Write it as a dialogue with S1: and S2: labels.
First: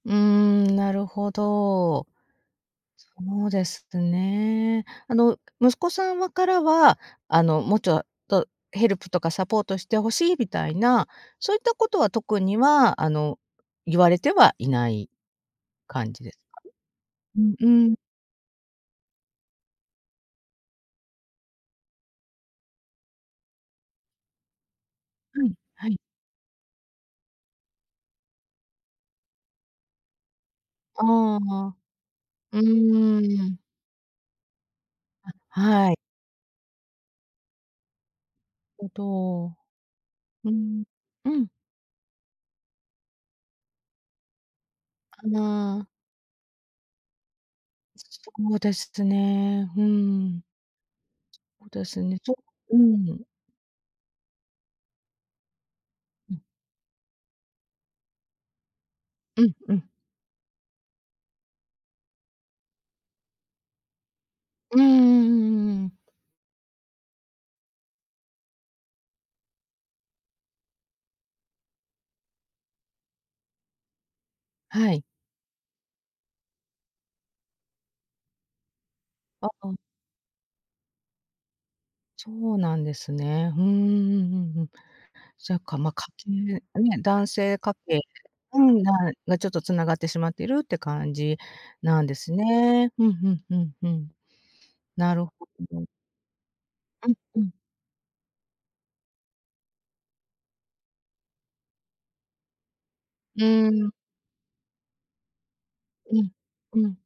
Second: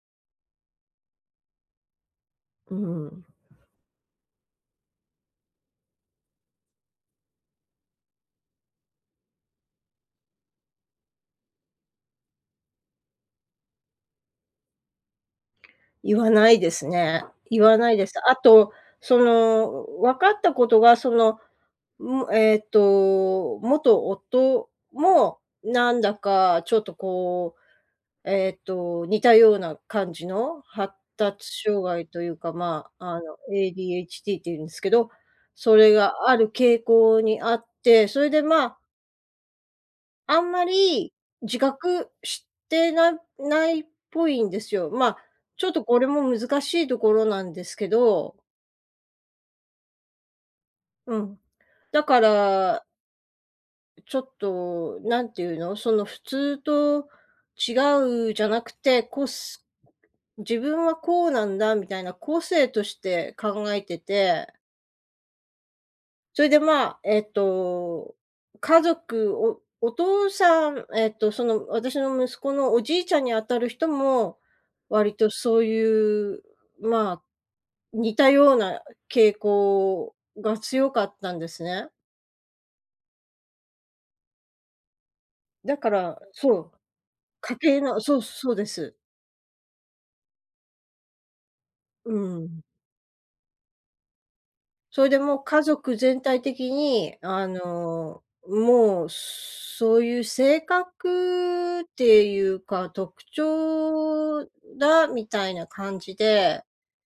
S1: うーん、なるほど。
S2: うん。
S1: そうですね。あの、息子さんはからは、あの、もうちょっとヘルプとかサポートして欲しいみたいな、そういったことは特にはあの、言われてはいない感
S2: 言
S1: じ
S2: わ
S1: です
S2: ない
S1: か？
S2: ですね。
S1: うん
S2: 言
S1: う
S2: わな
S1: ん。
S2: いです。あと、その、分かったことが、その、ん、えっと、元夫も、
S1: はいは
S2: な
S1: い。
S2: んだかちょっとこう、えっと、似たような感じの、発
S1: あ
S2: 達
S1: あ、
S2: 障害というか、
S1: う
S2: まあ、あの、
S1: ーん。
S2: ADHD っていうんですけど、
S1: あ、
S2: そ
S1: は
S2: れ
S1: い。
S2: がある傾向にあって、それでまあ
S1: うんと。
S2: あ
S1: う
S2: んま
S1: ん、
S2: り、
S1: うん。
S2: 自覚してなないっぽいんですよ。ま、
S1: か
S2: ちょっと
S1: な。
S2: これも難しいところなんですけ
S1: そ
S2: ど。
S1: うですね。うーん。
S2: うん、
S1: そうです
S2: だ
S1: ね、
S2: か
S1: そう
S2: ら
S1: ん。
S2: ちょっと、何ていうの、その普
S1: うん。
S2: 通と違うじゃなくて、こ
S1: うん
S2: す
S1: うん。
S2: 自分はこうなんだみたいな個性として考えてて。
S1: うんうんうんうん。
S2: それでまあ、えっと、家族、おお父さん、えっとその私の息子のおじいちゃんにあたる人も、
S1: はい。
S2: 割とそういうまあ、似たような傾
S1: ああ。
S2: 向が強かったんですね。
S1: そうなんですね。ふーん、うんうんうん。じゃ、
S2: だか
S1: まあ、家
S2: ら
S1: 系、
S2: そ
S1: ね、
S2: う、
S1: 男
S2: 家
S1: 性家
S2: 系の
S1: 系
S2: そうそう
S1: う
S2: で
S1: ん、
S2: す。
S1: がちょっと繋がってしまっているって感じなん
S2: う
S1: です
S2: ん。
S1: ね。ふんふんふんふん。
S2: それ
S1: な
S2: で
S1: るほ
S2: もう家
S1: ど。
S2: 族全体的
S1: う
S2: に、
S1: んう
S2: あ
S1: ん。
S2: の、もうそういう性格っていうか、特
S1: うん。
S2: 徴だみたいな感じ
S1: うん、
S2: で。
S1: うん。